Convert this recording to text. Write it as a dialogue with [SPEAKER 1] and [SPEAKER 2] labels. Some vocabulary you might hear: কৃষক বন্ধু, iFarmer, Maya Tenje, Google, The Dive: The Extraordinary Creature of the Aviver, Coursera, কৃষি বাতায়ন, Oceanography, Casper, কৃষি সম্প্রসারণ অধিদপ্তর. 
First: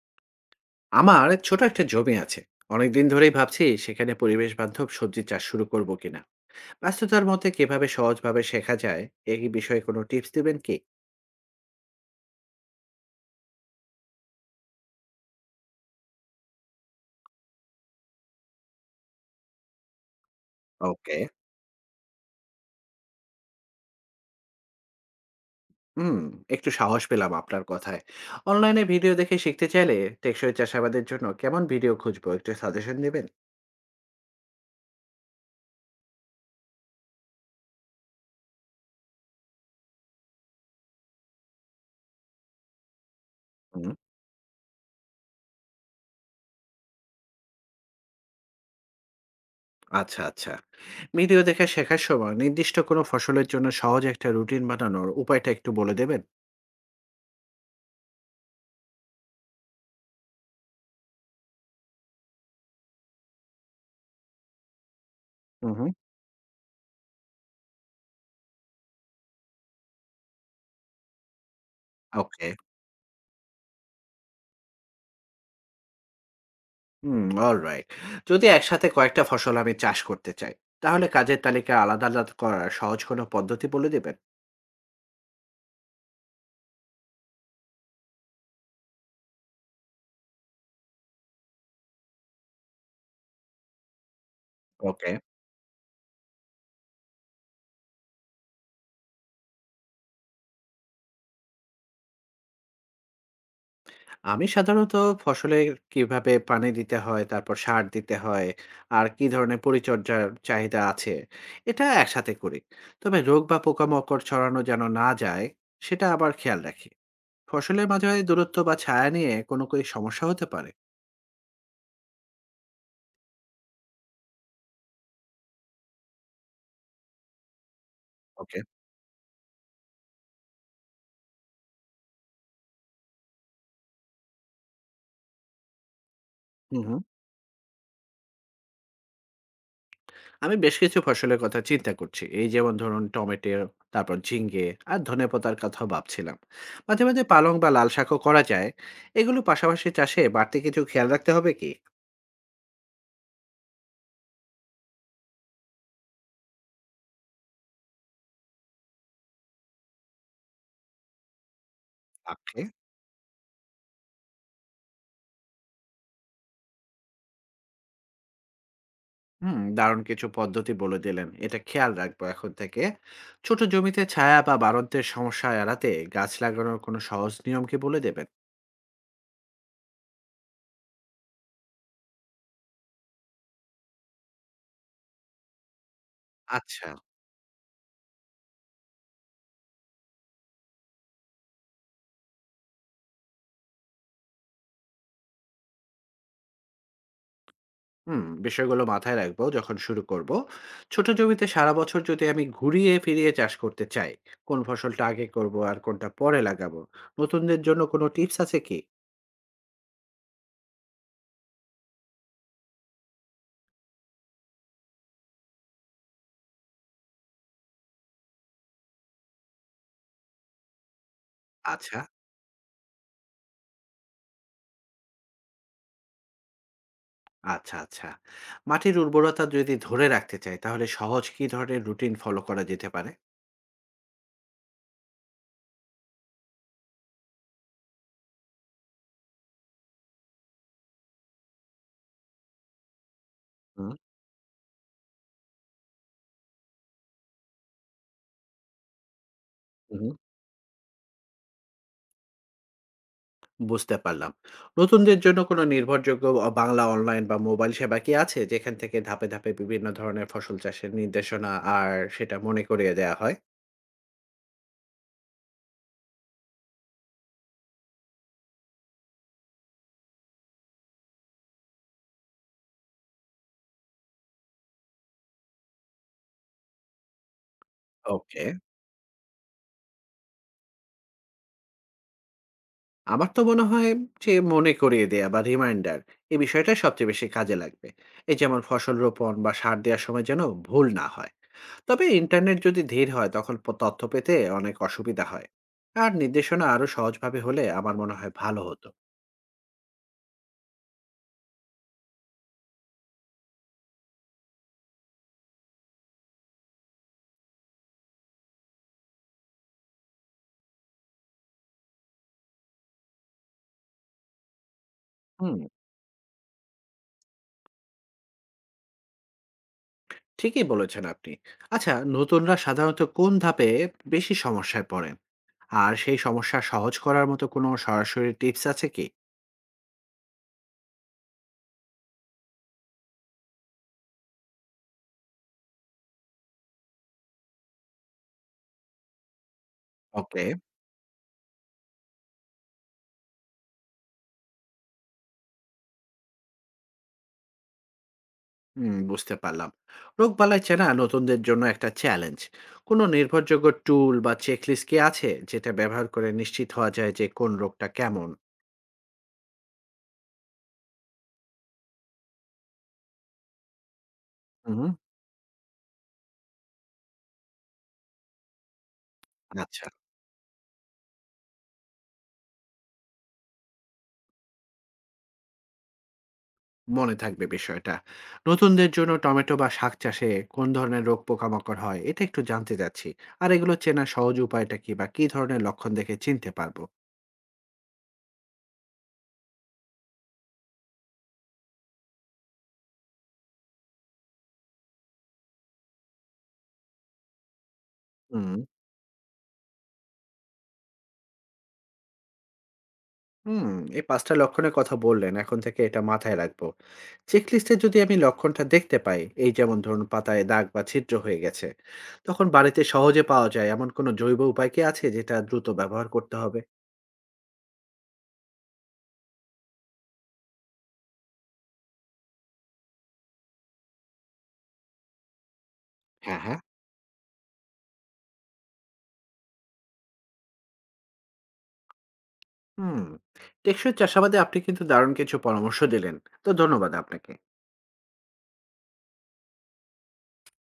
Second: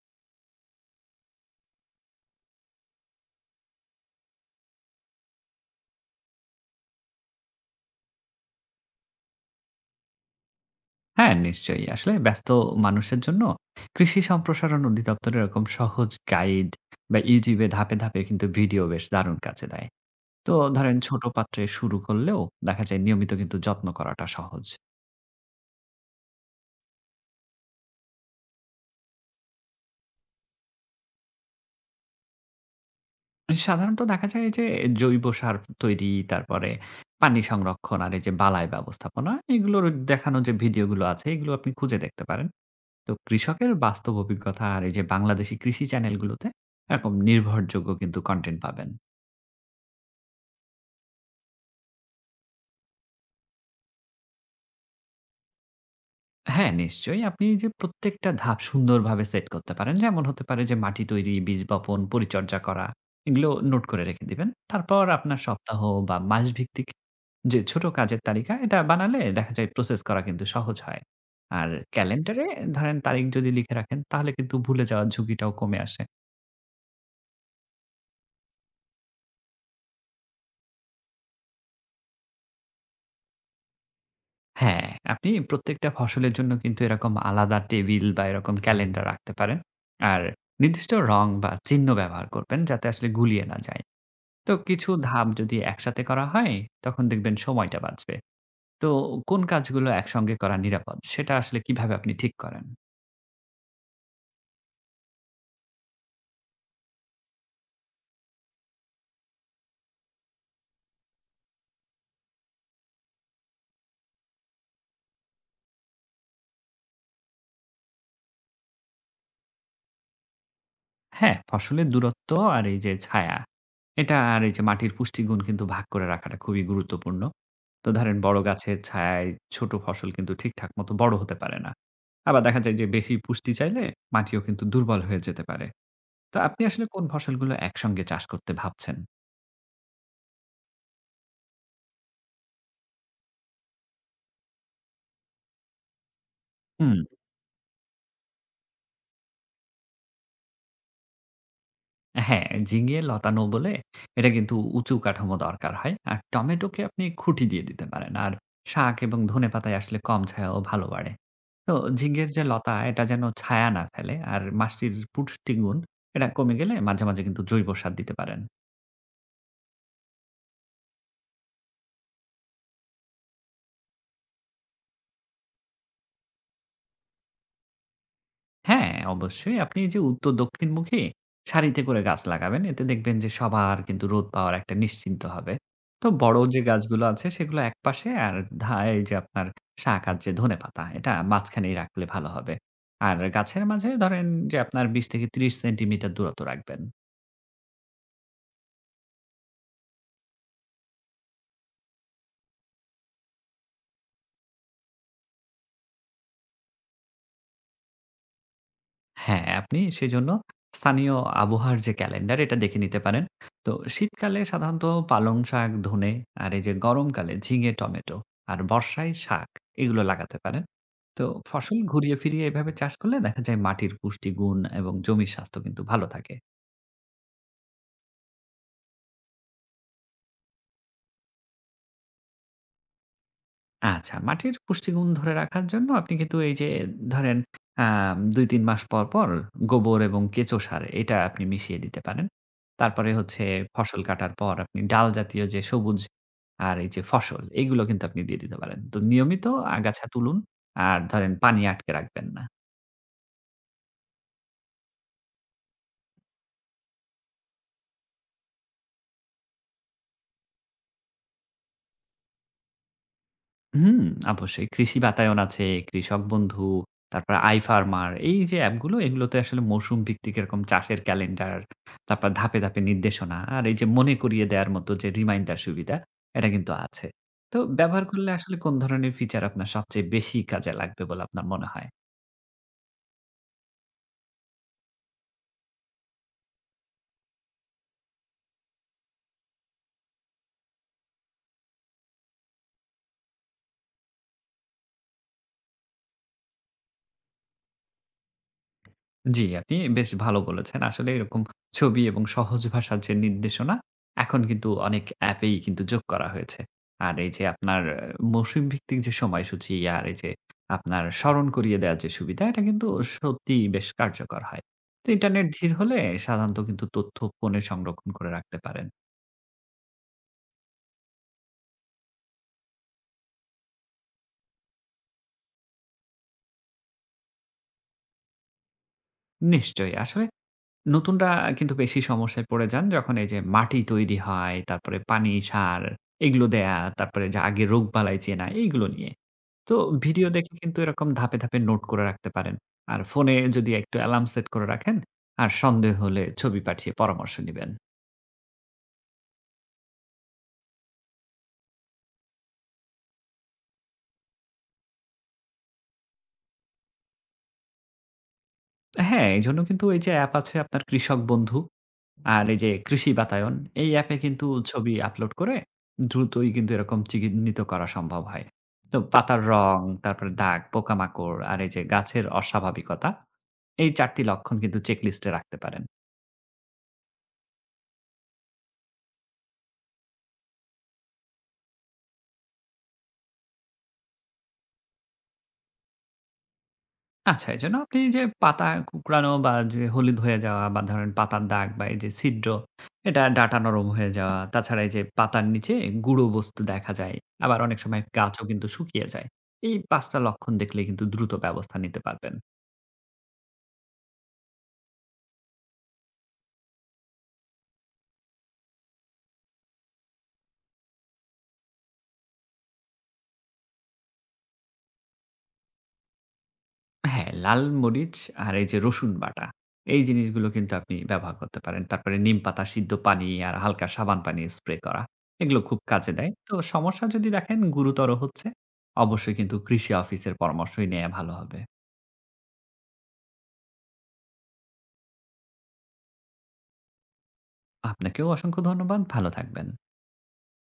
[SPEAKER 1] আমার ছোট একটা জমি আছে। অনেকদিন ধরেই ভাবছি সেখানে পরিবেশ বান্ধব সবজি চাষ শুরু করব কিনা। ব্যস্ততার মধ্যে কিভাবে সহজভাবে শেখা যায়, এই বিষয়ে কোনো টিপস দিবেন কি?
[SPEAKER 2] হ্যাঁ, নিশ্চয়ই। আসলে ব্যস্ত মানুষের জন্য কৃষি সম্প্রসারণ অধিদপ্তরের এরকম সহজ গাইড বা YouTube এ ধাপে, ধাপে কিন্তু ভিডিও বেশ দারুণ কাজে দেয়। তো ধরেন
[SPEAKER 1] ওকে।
[SPEAKER 2] ছোট পাত্রে শুরু করলেও দেখা যায় নিয়মিত কিন্তু যত্ন করাটা সহজ।
[SPEAKER 1] হুম। একটু সাহস পেলাম আপনার কথায়। অনলাইনে ভিডিও দেখে শিখতে চাইলে টেকসই চাষাবাদের জন্য কেমন ভিডিও খুঁজবো, একটু সাজেশন দিবেন?
[SPEAKER 2] সাধারণত দেখা যায় যে জৈব সার তৈরি, তারপরে পানি সংরক্ষণ আর এই যে বালাই ব্যবস্থাপনা এগুলোর দেখানো যে ভিডিওগুলো আছে এগুলো আপনি খুঁজে দেখতে পারেন। তো কৃষকের
[SPEAKER 1] হুম।
[SPEAKER 2] বাস্তব অভিজ্ঞতা আর এই যে বাংলাদেশী কৃষি চ্যানেলগুলোতে এরকম নির্ভরযোগ্য কিন্তু কনটেন্ট পাবেন।
[SPEAKER 1] আচ্ছা আচ্ছা। ভিডিও দেখে শেখার সময় নির্দিষ্ট কোনো ফসলের জন্য সহজ একটা রুটিন বানানোর উপায়টা একটু বলে দেবেন?
[SPEAKER 2] হ্যাঁ, নিশ্চয়ই। আপনি যে প্রত্যেকটা ধাপ সুন্দরভাবে সেট করতে পারেন। যেমন হতে পারে যে মাটি তৈরি, বীজ বপন, পরিচর্যা করা এগুলো নোট করে রেখে দিবেন। তারপর আপনার সপ্তাহ
[SPEAKER 1] হুম।
[SPEAKER 2] বা মাসভিত্তিক যে ছোট কাজের তালিকা এটা বানালে দেখা যায় প্রসেস করা কিন্তু সহজ হয়। আর ক্যালেন্ডারে
[SPEAKER 1] ওকে।
[SPEAKER 2] ধরেন তারিখ যদি লিখে রাখেন তাহলে কিন্তু ভুলে যাওয়ার ঝুঁকিটাও কমে আসে।
[SPEAKER 1] হুম, অলরাইট। যদি একসাথে কয়েকটা ফসল আমি চাষ করতে চাই, তাহলে কাজের তালিকা আলাদা, আলাদা করার সহজ কোনো পদ্ধতি বলে দেবেন?
[SPEAKER 2] হ্যাঁ, আপনি প্রত্যেকটা ফসলের জন্য কিন্তু এরকম আলাদা টেবিল বা এরকম ক্যালেন্ডার রাখতে পারেন। আর নির্দিষ্ট রং বা চিহ্ন ব্যবহার করবেন যাতে আসলে গুলিয়ে না যায়। তো কিছু
[SPEAKER 1] ওকে।
[SPEAKER 2] ধাপ যদি একসাথে করা হয়, তখন দেখবেন সময়টা বাঁচবে। তো কোন কাজগুলো একসঙ্গে করা নিরাপদ, সেটা আসলে কিভাবে আপনি ঠিক করেন?
[SPEAKER 1] আমি সাধারণত ফসলে কিভাবে পানি দিতে হয়, তারপর সার দিতে হয়, আর কি ধরনের পরিচর্যার চাহিদা আছে, এটা একসাথে করি। তবে রোগ বা পোকামাকড় ছড়ানো যেন না যায়, সেটা আবার খেয়াল রাখি। ফসলের মাঝে দূরত্ব বা ছায়া নিয়ে কোনো কি সমস্যা হতে পারে?
[SPEAKER 2] হ্যাঁ, ফসলের দূরত্ব আর এই যে ছায়া, এটা আর এই যে মাটির পুষ্টিগুণ কিন্তু ভাগ করে রাখাটা খুবই গুরুত্বপূর্ণ। তো ধরেন বড়
[SPEAKER 1] ওকে।
[SPEAKER 2] গাছের ছায়ায় ছোট ফসল কিন্তু ঠিকঠাক মতো বড় হতে পারে না। আবার দেখা যায় যে বেশি পুষ্টি চাইলে মাটিও কিন্তু দুর্বল হয়ে যেতে পারে। তো আপনি
[SPEAKER 1] হুম,
[SPEAKER 2] আসলে
[SPEAKER 1] হুম।
[SPEAKER 2] কোন ফসলগুলো একসঙ্গে চাষ করতে ভাবছেন?
[SPEAKER 1] আমি বেশ কিছু ফসলের কথা চিন্তা করছি, এই যেমন ধরুন টমেটো, তারপর ঝিঙ্গে আর ধনেপাতার কথা ভাবছিলাম।
[SPEAKER 2] হুম।
[SPEAKER 1] মাঝে মাঝে পালং বা লাল শাকও করা যায়। এগুলো পাশাপাশি চাষে বাড়তি কিছু খেয়াল রাখতে হবে কি?
[SPEAKER 2] হ্যাঁ, ঝিঙে লতানো বলে এটা কিন্তু উঁচু কাঠামো দরকার হয়। আর টমেটোকে আপনি খুঁটি দিয়ে দিতে পারেন। আর শাক এবং ধনেপাতায় আসলে কম ছায়াও ভালো বাড়ে। তো ঝিঙের যে
[SPEAKER 1] আপনি।
[SPEAKER 2] লতা এটা যেন ছায়া না ফেলে। আর মাছটির পুষ্টিগুণ এটা কমে গেলে মাঝে, মাঝে কিন্তু জৈব সার দিতে পারেন।
[SPEAKER 1] হুম, দারুণ কিছু পদ্ধতি বলে দিলেন, এটা খেয়াল রাখবো এখন থেকে। ছোট জমিতে ছায়া বা বাড়ন্তের সমস্যা এড়াতে গাছ লাগানোর কোনো সহজ নিয়ম কি বলে দেবেন?
[SPEAKER 2] হ্যাঁ, অবশ্যই আপনি এই যে উত্তর দক্ষিণমুখী সারিতে করে গাছ লাগাবেন। এতে দেখবেন যে সবার কিন্তু রোদ পাওয়ার একটা নিশ্চিন্ত হবে। তো বড় যে
[SPEAKER 1] আচ্ছা।
[SPEAKER 2] গাছগুলো আছে সেগুলো একপাশে আর এই যে আপনার শাক আর যে ধনেপাতা এটা মাঝখানেই রাখলে ভালো হবে। আর গাছের মাঝে ধরেন যে আপনার ২০ থেকে ৩০ সেন্টিমিটার দূরত্ব রাখবেন।
[SPEAKER 1] হুম, বিষয়গুলো মাথায় রাখবো যখন শুরু করব। ছোট জমিতে সারা বছর যদি আমি ঘুরিয়ে ফিরিয়ে চাষ করতে চাই, কোন ফসলটা আগে করব আর কোনটা পরে লাগাবো, নতুনদের জন্য কোনো টিপস আছে কি?
[SPEAKER 2] হ্যাঁ, আপনি সেজন্য স্থানীয় আবহাওয়ার যে ক্যালেন্ডার এটা দেখে নিতে পারেন। তো শীতকালে সাধারণত পালং শাক, ধনে আর এই যে গরমকালে ঝিঙে, টমেটো আর বর্ষায় শাক এগুলো লাগাতে পারেন। তো ফসল
[SPEAKER 1] আচ্ছা।
[SPEAKER 2] ঘুরিয়ে ফিরিয়ে এভাবে চাষ করলে দেখা যায় মাটির পুষ্টিগুণ এবং জমির স্বাস্থ্য কিন্তু ভালো থাকে।
[SPEAKER 1] আচ্ছা আচ্ছা। মাটির উর্বরতা যদি ধরে রাখতে চাই, তাহলে সহজ কি ধরনের রুটিন ফলো করা যেতে পারে?
[SPEAKER 2] আচ্ছা, মাটির পুষ্টিগুণ ধরে রাখার জন্য আপনি কিন্তু এই যে ধরেন আ ২-৩ মাস পর, পর গোবর এবং কেঁচো সার এটা আপনি মিশিয়ে দিতে পারেন। তারপরে হচ্ছে
[SPEAKER 1] হুম।
[SPEAKER 2] ফসল কাটার পর আপনি ডাল জাতীয় যে সবুজ আর এই যে ফসল, এগুলো কিন্তু আপনি দিয়ে দিতে পারেন। তো নিয়মিত আগাছা
[SPEAKER 1] হুম,
[SPEAKER 2] তুলুন আর ধরেন পানি আটকে রাখবেন না।
[SPEAKER 1] বুঝতে পারলাম। নতুনদের জন্য কোনো নির্ভরযোগ্য বাংলা অনলাইন বা মোবাইল সেবা কি আছে যেখান থেকে ধাপে ধাপে বিভিন্ন ধরনের ফসল চাষের নির্দেশনা আর সেটা মনে করিয়ে দেওয়া হয়?
[SPEAKER 2] হুম, অবশ্যই। কৃষি বাতায়ন আছে, কৃষক বন্ধু, তারপর iFarmer এই যে অ্যাপগুলো এগুলোতে আসলে মৌসুম ভিত্তিক এরকম চাষের ক্যালেন্ডার, তারপর ধাপে, ধাপে নির্দেশনা আর এই যে মনে করিয়ে দেওয়ার মতো যে রিমাইন্ডার সুবিধা এটা কিন্তু আছে। তো ব্যবহার করলে
[SPEAKER 1] ওকে।
[SPEAKER 2] আসলে কোন ধরনের ফিচার আপনার সবচেয়ে বেশি কাজে লাগবে বলে আপনার মনে হয়?
[SPEAKER 1] আমার তো মনে হয় যে মনে করিয়ে দেয়া বা রিমাইন্ডার, এই বিষয়টা সবচেয়ে বেশি কাজে লাগবে। এই যেমন ফসল রোপণ বা সার দেওয়ার সময় যেন ভুল না হয়। তবে ইন্টারনেট যদি ধীর হয়, তখন তথ্য পেতে অনেক অসুবিধা হয়। আর নির্দেশনা আরো সহজভাবে হলে আমার মনে হয় ভালো হতো।
[SPEAKER 2] জি, আপনি বেশ ভালো বলেছেন। আসলে এরকম ছবি এবং সহজ ভাষার যে নির্দেশনা, এখন কিন্তু অনেক অ্যাপেই কিন্তু যোগ করা হয়েছে। আর এই যে আপনার মৌসুম ভিত্তিক যে সময়সূচি আর এই যে আপনার স্মরণ করিয়ে দেওয়ার যে সুবিধা, এটা কিন্তু সত্যিই বেশ কার্যকর হয়। তো ইন্টারনেট
[SPEAKER 1] হুম।
[SPEAKER 2] ধীর হলে সাধারণত কিন্তু তথ্য ফোনে সংরক্ষণ করে রাখতে পারেন।
[SPEAKER 1] ঠিকই বলেছেন আপনি। আচ্ছা, নতুনরা সাধারণত কোন ধাপে বেশি সমস্যায় পড়েন, আর সেই সমস্যা সহজ করার মতো কোনো সরাসরি টিপস আছে কি?
[SPEAKER 2] নিশ্চয়ই। আসলে নতুনরা কিন্তু বেশি সমস্যায় পড়ে যান যখন এই যে মাটি তৈরি হয়, তারপরে পানি, সার এগুলো দেয়া, তারপরে যে আগে রোগবালাই চেনা এইগুলো নিয়ে। তো ভিডিও
[SPEAKER 1] ওকে।
[SPEAKER 2] দেখে কিন্তু এরকম ধাপে, ধাপে নোট করে রাখতে পারেন। আর ফোনে যদি একটু অ্যালার্ম সেট করে রাখেন, আর সন্দেহ হলে ছবি পাঠিয়ে পরামর্শ নিবেন।
[SPEAKER 1] হুম, বুঝতে পারলাম। রোগবালাই চেনা নতুনদের জন্য একটা চ্যালেঞ্জ। কোনো নির্ভরযোগ্য টুল বা চেকলিস্ট কি আছে, যেটা ব্যবহার করে নিশ্চিত হওয়া যায় যে কোন রোগটা কেমন?
[SPEAKER 2] হ্যাঁ, এজন্য কিন্তু এই যে অ্যাপ আছে আপনার কৃষক বন্ধু আর এই যে কৃষি বাতায়ন, এই অ্যাপে কিন্তু
[SPEAKER 1] হুম।
[SPEAKER 2] ছবি আপলোড করে দ্রুতই কিন্তু এরকম চিহ্নিত করা সম্ভব হয়। তো পাতার রং,
[SPEAKER 1] আচ্ছা,
[SPEAKER 2] তারপরে দাগ, পোকামাকড় আর এই যে গাছের অস্বাভাবিকতা, এই ৪ টি লক্ষণ কিন্তু চেকলিস্টে রাখতে পারেন।
[SPEAKER 1] মনে থাকবে বিষয়টা। নতুনদের জন্য টমেটো বা শাক চাষে কোন ধরনের রোগ পোকামাকড় হয়, এটা একটু জানতে চাচ্ছি। আর এগুলো চেনার সহজ উপায়টা কি বা কি ধরনের লক্ষণ দেখে চিনতে পারবো?
[SPEAKER 2] আচ্ছা, এজন্য আপনি যে পাতা কুঁকড়ানো বা যে হলুদ হয়ে যাওয়া বা ধরেন পাতার দাগ বা এই যে ছিদ্র, এটা ডাটা নরম হয়ে যাওয়া, তাছাড়া এই যে পাতার নিচে গুঁড়ো বস্তু দেখা যায়, আবার অনেক সময় গাছও
[SPEAKER 1] হুম।
[SPEAKER 2] কিন্তু শুকিয়ে যায়। এই ৫ টা লক্ষণ দেখলে কিন্তু দ্রুত ব্যবস্থা নিতে পারবেন।
[SPEAKER 1] হুম, এই ৫ টা লক্ষণের কথা বললেন, এখন থেকে এটা মাথায় রাখবো। চেকলিস্টে যদি আমি লক্ষণটা দেখতে পাই, এই যেমন ধরুন পাতায় দাগ বা ছিদ্র হয়ে গেছে, তখন বাড়িতে সহজে পাওয়া যায় এমন কোনো জৈব উপায় কি আছে যেটা দ্রুত ব্যবহার করতে হবে?
[SPEAKER 2] হ্যাঁ, লাল মরিচ আর এই যে রসুন বাটা, এই জিনিসগুলো কিন্তু আপনি ব্যবহার করতে পারেন। তারপরে নিমপাতা সিদ্ধ পানি আর হালকা সাবান পানি স্প্রে করা। এগুলো খুব কাজে দেয়।
[SPEAKER 1] হ্যাঁ,
[SPEAKER 2] তো
[SPEAKER 1] হ্যাঁ।
[SPEAKER 2] সমস্যা যদি দেখেন গুরুতর হচ্ছে, অবশ্যই কিন্তু কৃষি অফিসের পরামর্শই নেয়া ভালো হবে।
[SPEAKER 1] হুম, টেকসই চাষাবাদে আপনি কিন্তু দারুণ কিছু পরামর্শ দিলেন। তো ধন্যবাদ আপনাকে।
[SPEAKER 2] আপনাকেও অসংখ্য ধন্যবাদ। ভালো থাকবেন।